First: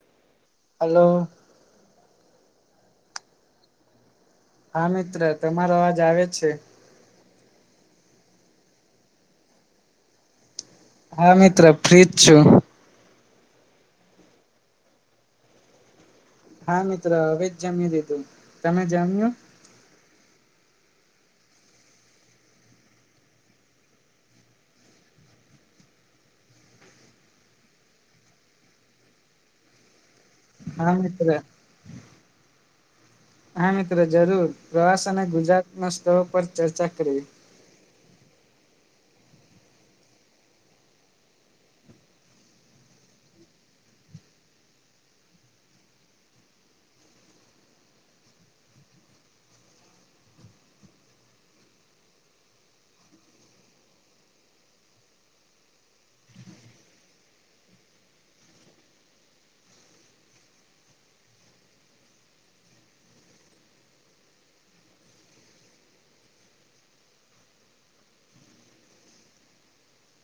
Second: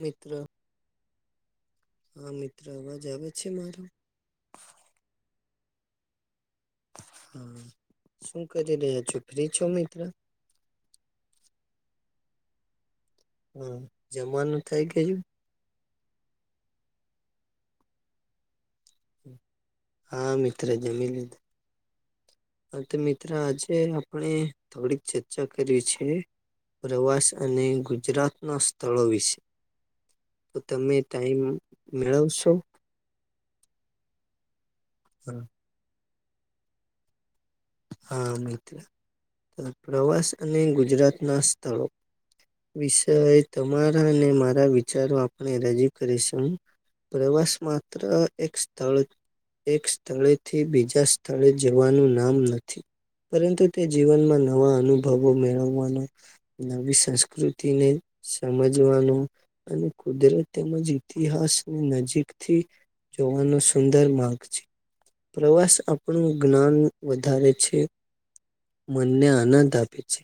મિત્ર. હલો. હા મિત્ર અવાજ આવે છે મારો? હા મિત્ર તમારો અવાજ આવે છે. હા, શું કરી રહ્યા છો ફ્રી છો મિત્ર? હા મિત્ર ફ્રી જ છું. હા, જમવાનું થય ગયું? હા મિત્રો હવે જ જમી લીધું, તમે જમ્યું? હા મિત્ર જમી લીધું. હા તો મિત્ર આજે આપણે થોડીક ચર્ચા કરીએ છે. પ્રવાસ અને ગુજરાતના સ્થળો વિશે. તો હા તમે મિત્ર ટાઈમ મેળવશો? હા મિત્ર જરૂર પ્રવાસ અને ગુજરાત ના સ્થળો પર ચર્ચા કરીએ. હા મિત્ર, પ્રવાસ અને ગુજરાતના સ્થળો. વિષય તમારા અને મારા વિચારો આપણે રજૂ કરીશું. પ્રવાસ માત્ર એક સ્થળ એક સ્થળે થી બીજા સ્થળે જવાનું નામ નથી. પરંતુ તે જીવનમાં નવા અનુભવો મેળવવાનો. નવી સંસ્કૃતિને સમજવાનું. અને કુદરત તેમજ ઈતિહાસની નજીકથી. જોવાનો સુંદર માર્ગ છે, પ્રવાસ આપણું જ્ઞાન વધારે છે. મનને આનંદ આપે છે,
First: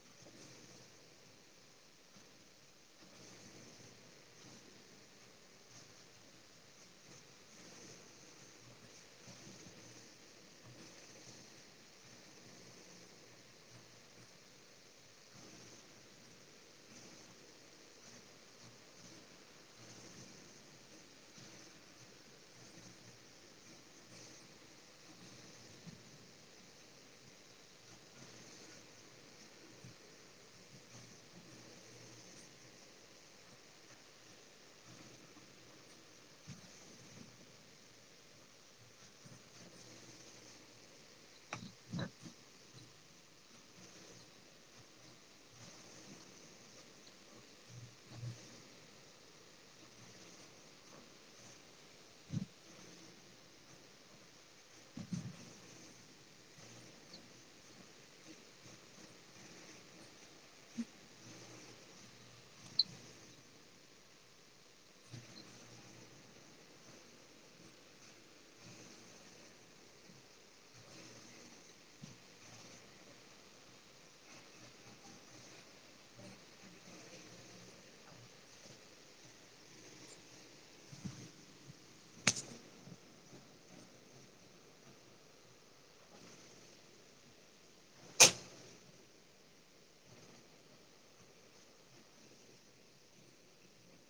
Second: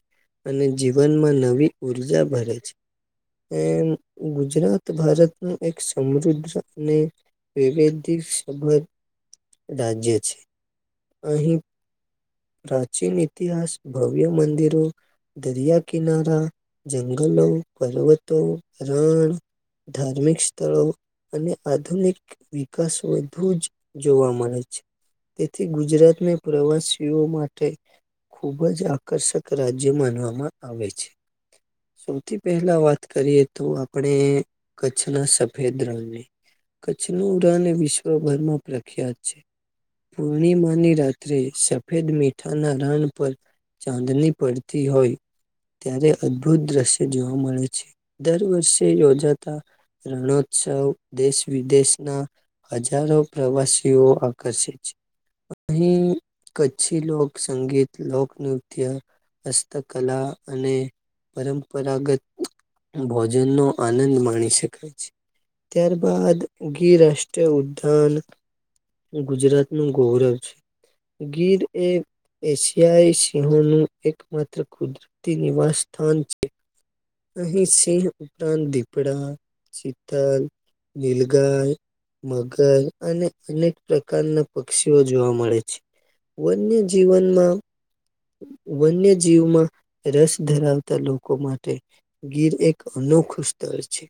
અને જીવનમાં નવી ઉર્જા ભરે છે. એ ગુજરાત ભારત નું એક સમૃદ્ધ અને [unintelligible] રાજ્ય છે, અહી પ્રાચીન ઇતિહાસ ભવ્ય મંદિરો. દરિયા કિનારા, જંગલો, પર્વતો, રણ. ધાર્મિક સ્થળો અને આધુનિક વિકાસ વધુ જ જોવા મળે છે, તેથી ગુજરાતના પ્રવાસી તેઓ માટે, ખુબ જ આકર્ષક રાજ્ય માનવામાં આવે છે. સૌથી પહેલા વાત કરીએ તો આપણે કચ્છના સફેદ રંગની. કચ્છનું રણ એ વિશ્વભરમાં પ્રખ્યાત છે. પૂર્ણિમાની રાત્રે સ ફેદ મીઠાના રણ પર, ચાંદની પડતી હોય. ત્યારે અદભુત દ્રશ્ય જોવા મળે છે, દર વર્ષે યોજાતા રણોત્સવ દેશ વિદેશના હજારો પ્રવાસીઓ આકર્ષિત છે, અહી કચ્છી લોકસંગીત, લોકનૃત્ય, હસ્તકલા અને પરંપરાગત ભોજન નો આનંદ માણી શકાય છે. ત્યાર બાાદ ગિરરાષ્ટ્રીય ઉદ્યાન. ગુજરાત નું ગૌરવ છે. ગીર એ એશિયાઈ સિંહોનું એકમાત્ર કુદરતી નિવાસ સ્થાન છે. અહીં સિંહ ઉપરાંત દીપડા, શીતલ, નીલગાય. મગર અને અનેક પ્રકારના પક્ષીઓ જોવા મળે છે. વન્યજીવનમાં વન્ય જીવમાં રસ ધરાવતા લોકો માટે ગીર એક અનોખું સ્થર છે.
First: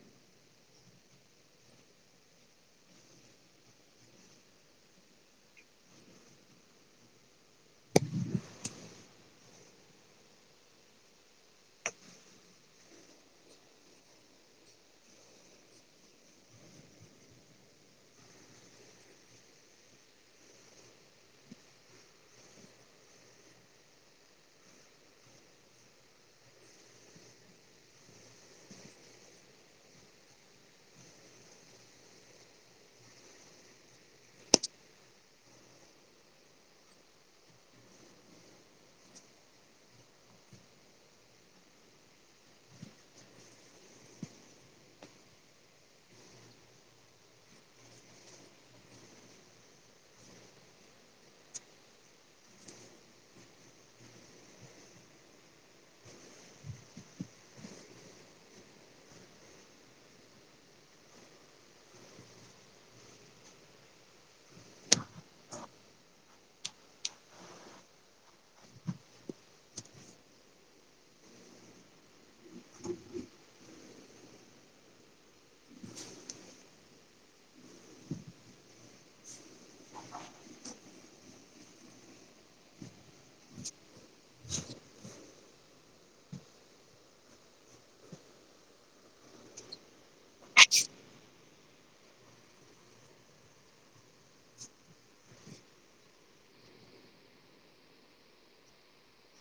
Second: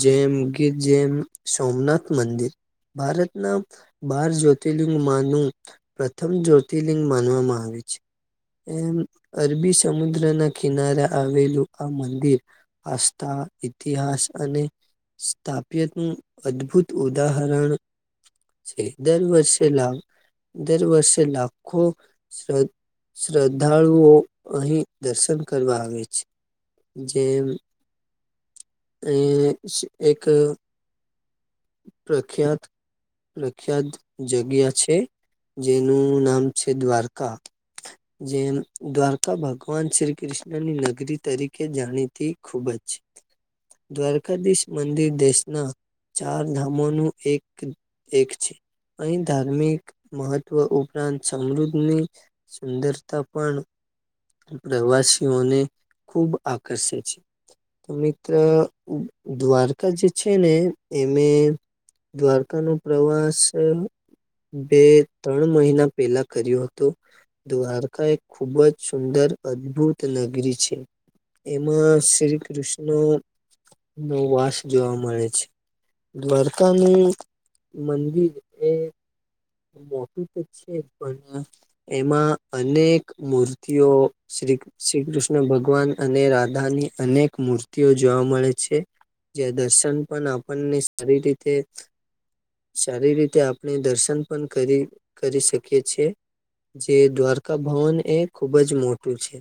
જેમ ગીર જેમ સોમનાથ મંદિર. ભારતના બાર જ્યોતિર્લિંગમાંનું પ્રથમ જ્યોતિર્લિંગ માનવામાં આવે છે. એમ અરબી સમુદ્ર ના કિનારા આવેલું આ મંદિર, આસ્થા ઇતિહાસ અને સ્થપ્યત અદ્ભુત ઉદાહરણ. દર વર્ષે લા દર વર્ષે લાખો શ શ્રદ્ધાળુઓ અહીં દર્શન કરવા આવે છે. જે અ એક પ્રખ્યાત પ્રખ્યાત જગ્યા છે, જેનું નામ છે દ્વારકા. જેમ દ્વારકા ભગવાન શ્રી કૃષ્ણ ની ન રી તરીકે જાણીતી ખૂબ જ, દ્વારકાધીશ મંદિર દેશના ચાર ધામોનું એક એક છે. અહીં ધાર્મિક મહત્વ ઉપરાંત સમૃદ્ધની. સુંદરતા પણ પ્રવાસીઓને ખૂબ આકર્ષે છે તો મિત્ર દ્વારકા જે છે ને એમે દ્વારકા ન પ્રવાસ બે ત્રણ મહિના પહેલા કર્યું હતું. દ્વારકા એક ખુબ જ સુંદર અદભુત નગરી છે. એમાં શ્રી કૃષ્ણ નો વાસ જોવા મળે છે. દ્વારકાની મનવી એ [inaudible] મોટું તો છે પણ એમાં અનેક મૂર્તિઓ શ્રી શ્રી કૃષ્ણ ભગવાન અને રાધાની અનેક મૂર્તિઓ જોવા મળે છે. જે દર્શન પણ આપણને સારી રીતે સારી રીતે આપણે દર્શન પણ કરી શકીએ છીએ. જે દ્વારકા ભવન એ ખુબ જ મોટું છે.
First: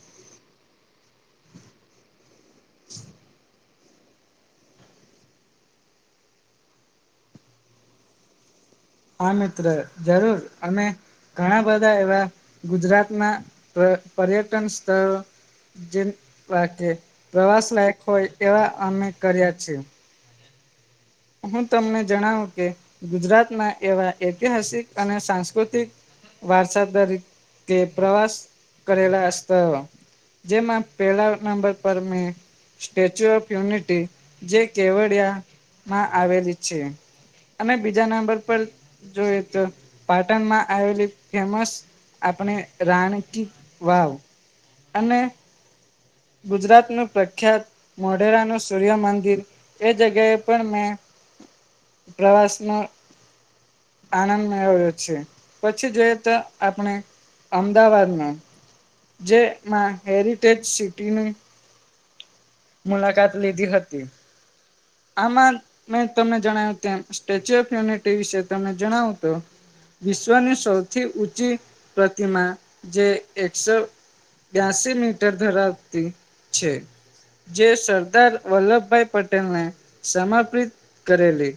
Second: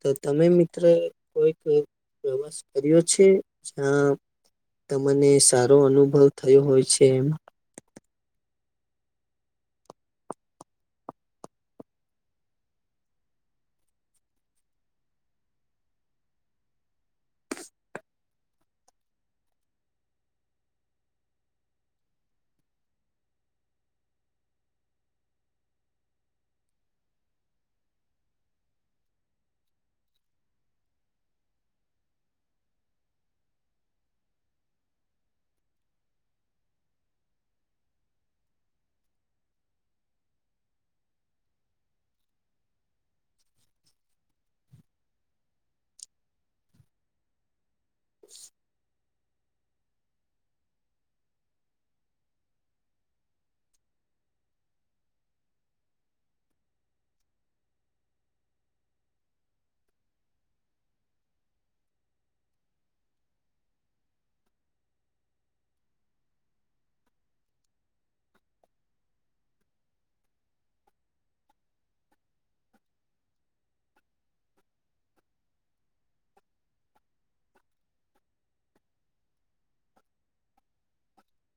તો તમે મિત્ર કોઈક પ્રવાસ કર્યો છે? હ્યા, તમને સારો અનુભવ થયો હોય છે. હા મિત્ર જરૂર અને ઘણા બધા એવા ગુજરાતના પર્યટન સ્થળો જે પ્રવાસ લાયક હોય એવા અમે કર્યા છીએ. હું તમને જણાવું કે, ગુજરાતના એવા ઐતિહાસિક અને સાંસ્કૃતિક વરસાદરીતે પ્રવાસ કરેલાત સ્થળો. જેમાં પેલા નંબર પર મેં સ્ટેચ્યુ ઓફ યુનિટી જે કેવડિયા માં આવેલી છે અને બીજા નંબર પર જોઈએ તો પાટણમાં આવેલી ફેમસ આપણે રાણી કી વાવ અને ગુજરાતનું પ્રખ્યાત મોઢેરાનું સૂર્યમંદિર એ જગ્યાએ પણ મેં પ્રવાસ નો આનંદ મેળવ્યો છે પછી જોઈએ તો આપણે અમદાવાદ માં જેમાં હેરિટેજ સિટીનું મુલાકાત લીધી હતી આમાં મે તમે જણાવ્યું તેમ સ્ટેચ્યુ ઓફ યુનિટી વિશે તમે જણાવો તો વિશ્વની સૌથી ઊંચી પ્રતિમા જે એકસો બ્યાસી મીટર ધરાવતી છે જે સરદાર વલ્લભભાઈ પટેલને સમર્પિત કરેલી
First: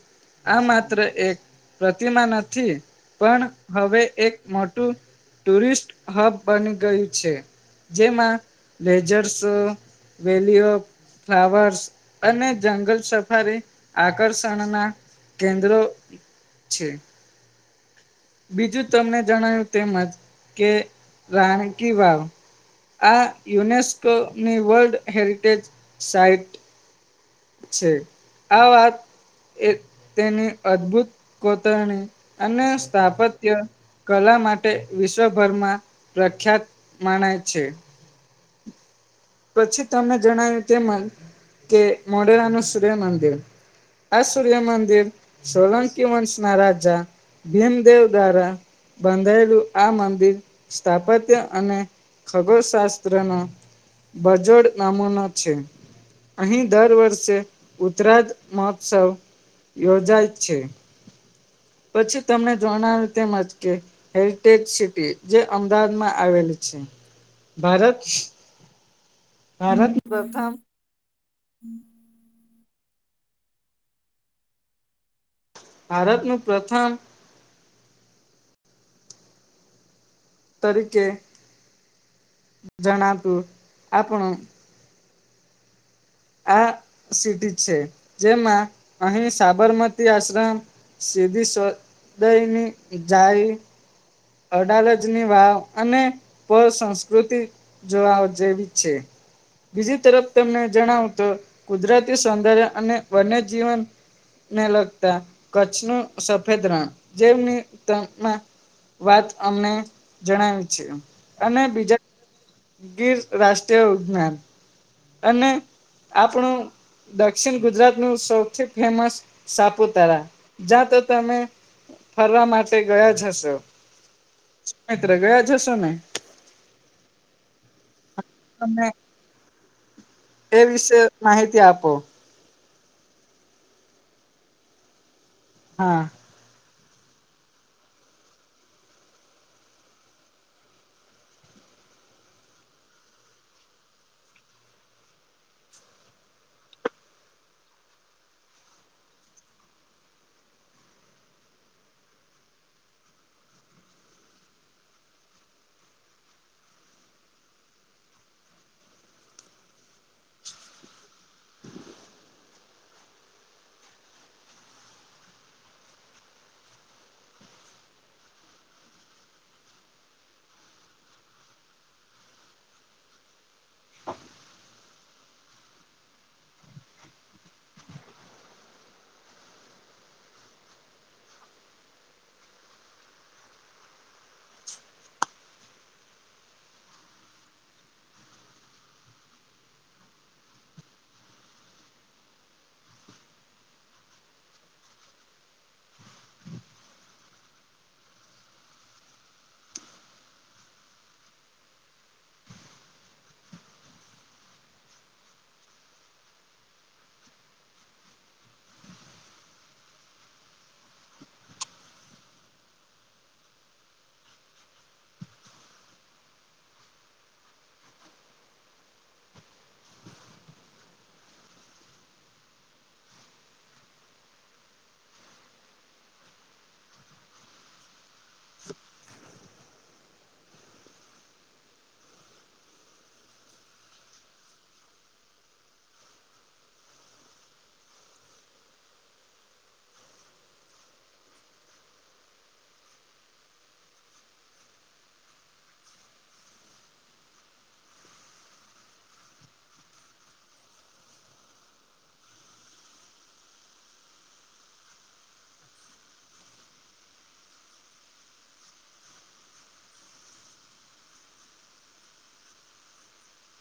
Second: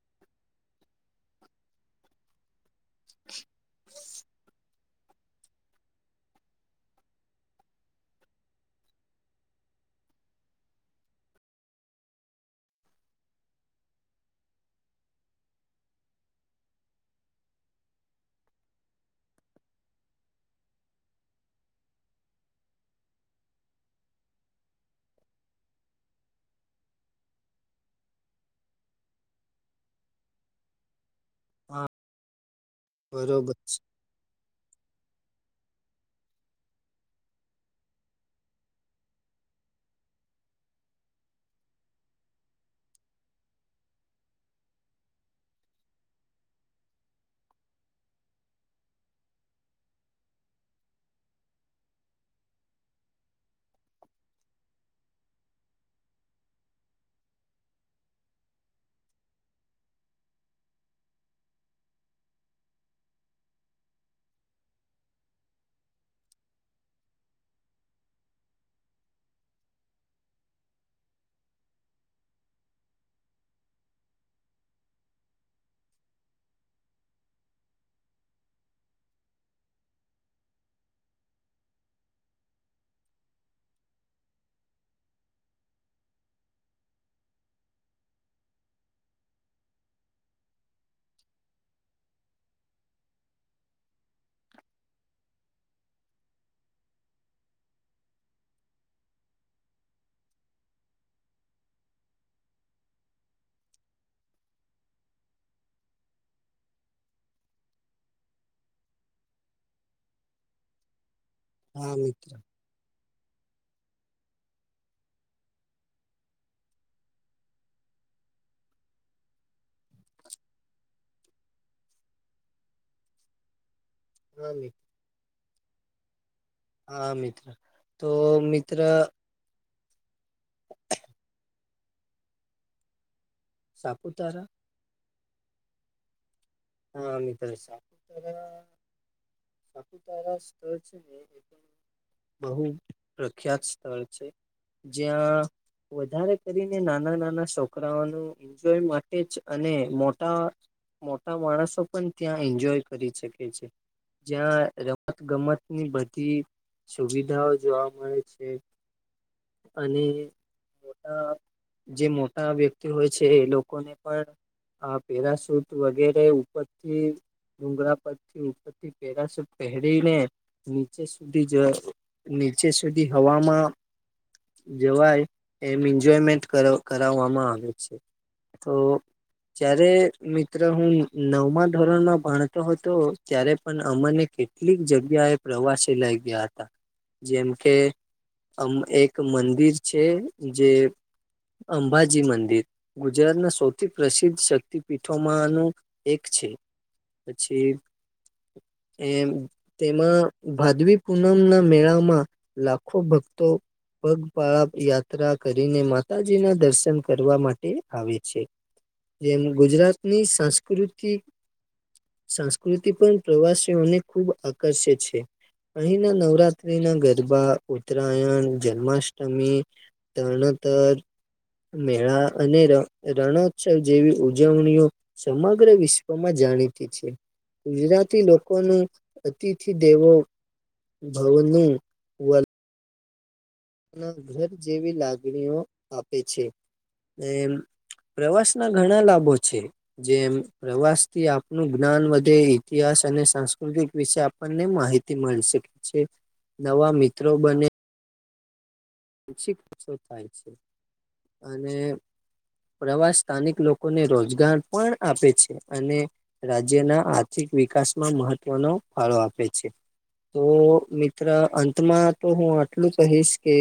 આ માત્ર એક પ્રતિમા નથી પણ હવે એક મોટું ટુરિસ્ટ હબ બની ગયું છે જેમાં લેજર્સ વેલીઓ ફ્લાવર્સ અને જંગલ સફારી આકર્ષણના કેન્દ્ર છે બીજું તમને જણાય્યું તેમજ કે રાણ કી વાવ આ યુનેસ્કોની વર્લ્ડ હેરિટેજ સાઇટ છે આ વાત તેની અદભુત હા, કોતરણી અને બરોબર સ્થાપત્ય કલા માટે વિશ્વભરમાં પ્રખ્યાત માને છે પછી તમને જણાવ્યું તેમ જ કે મોઢેરાનું સૂર્યમંદિર આ સૂર્યમંદિર સોલંકી વંશના રાજા ભીમ દેવ દ્વારા બાંધાયેલું આ મંદિર સ્થાપત્ય અને ખગોળશાસ્ત્ર નો બજોડ નામૂનો છે અહીં દર વર્ષે ઉતરાજ મહોત્સવ યોજાય છે પછી તમને જોણાવ્યું તેમજ કે હેરિટેજ સિટી જે અમદાવાદમાં આવેલી છે ભારત ભારત પ્રથમ [inaudible] ભારતનું પ્રથમ તરીકે જણાતું આપણું આ સિટી છે જેમાં અહીં સાબરમતી આશ્રમ સીધી સદયની જાય અડાલજની વાવ અને પ સંંસ્કૃતિ જોવાઓ જેવી છે બીજી તરફ તમને જણાવ તો કુદરતી સૌંદર્ય અને વન્ય જીવન ને લગતા કચ્છ નું સફેદ રણ જેમની તરૂણતા વાત અમને જણાવી છે અને હા બીજા મિત્ર ગીર રાષ્ટ્રીય ઉદ્યાાન અને આપણું દક્ષિણ ગુજરાત નું સૌથી ફેમસ સાપુતારા જ્યાં તો તમે ફરવા માટે ગયા જ હશો મિત્ર ગયા જ હશો ને હા મિત્ર તો મિત્ર તમે એ વિશે માહિતી આપો. સાપુતારા. હા. હા મિત્ર, સાપુતારા સાપુતારા સ્તળ છે ને. બહુ પ્રખ્યાત સ્થળ છે જ્યાં વધારે કરીને નાના નાના છોકરાઓનું એન્જોય માટે જ અને મોટા મોટા માણસો પણ ત્યાં એન્જોય કરી શકે છે. જ્યાં રમત ગમત ની બધી સુવિધાઓ જોવા મળે છે, અને મોટા જે મોટા વ્યક્તિ હોય છે એ લોકોને પણ, આ પેરાસૂટ વગેરે ઉપરથી ડુંગળા પરથી ઉપરથી પેરા પહેરીને. નીચે સુધી જ નીચે સુધી હવામાં જવાય, એમ એન્જોયમેન્ટ કરાવ તો જ્યારે મિત્ર હું નવમા ધોરણમાં ભણતો હતો ત્યારે પણ અમાને કેટલીક જગ્યાએ પ્રવાસે લઇ ગયા હતા. જેમ કે આમ એક મંદિર છે જે અંબાજી મંદિર, ગુજરાતના સૌથી પ્રસિદ્ધ શક્તિપીઠોમાંનું એક છે, પછી એ તેમાં ભાદવી પૂનમ ના મેળામાં, લાખો ભક્તો પગપળપ યાત્રા કરીને માતાજી ના દર્શન કરવા માટે આવે છે. જેમ ગુજરાતની સાંસ્કૃતિક સંસ્કૃતિ પણ પ્રવાસીઓને ખૂબ આકર્ષે છે. અહીંના નવરાત્રી ના ગરબા, ઉત્તરાયણ, જન્માષ્ટમી. ત નંતર મેળા અને રણોત્સવ જેવી ઉજવણીઓ સમગ્ર વિશ્વમાં જાણીતી છે. ગુજરાતી લોકોનું અતિથિ દેવો ભવનું ઘર જેવી લાગણીઓ આપે છે, એ પ્રવાસ ના ઘણા લાભો છે. જેમ પ્રવાસ થી આપનું જ્ઞાન વધે ઇતિહાસ અને સાંસ્કૃતિક વિશે માહિતી મળી શકે છે, નવા મિત્રો બને. થાય છે, અને પ્રવાસ સ્થાનિક લોકોને રોજગાર પણ આપે છે, અને રાજ્યના આર્થિક વિકાસમાં મહત્વનો ફાળો આપે છે. તો મિત્ર અંતમાં તો હું આટલું કહીશ કે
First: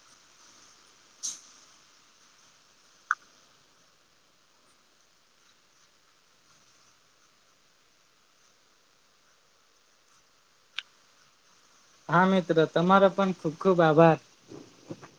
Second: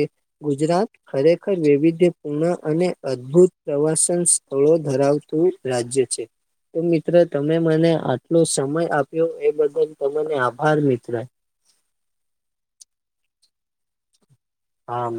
ગુજરાત ખરેખર વિવિધ્ય પૂર્ન અને અદભુત પ્રવાસન સ્થળો ધરાવતું રાજ્ય છે. તો મિત્ર તમે મને આટલો સમય આપ્યો એ બદલ તને આભાર મિત્ર. હા મિત્ર તમારો પણ ખુબ ખુબ આભાર. હા મ.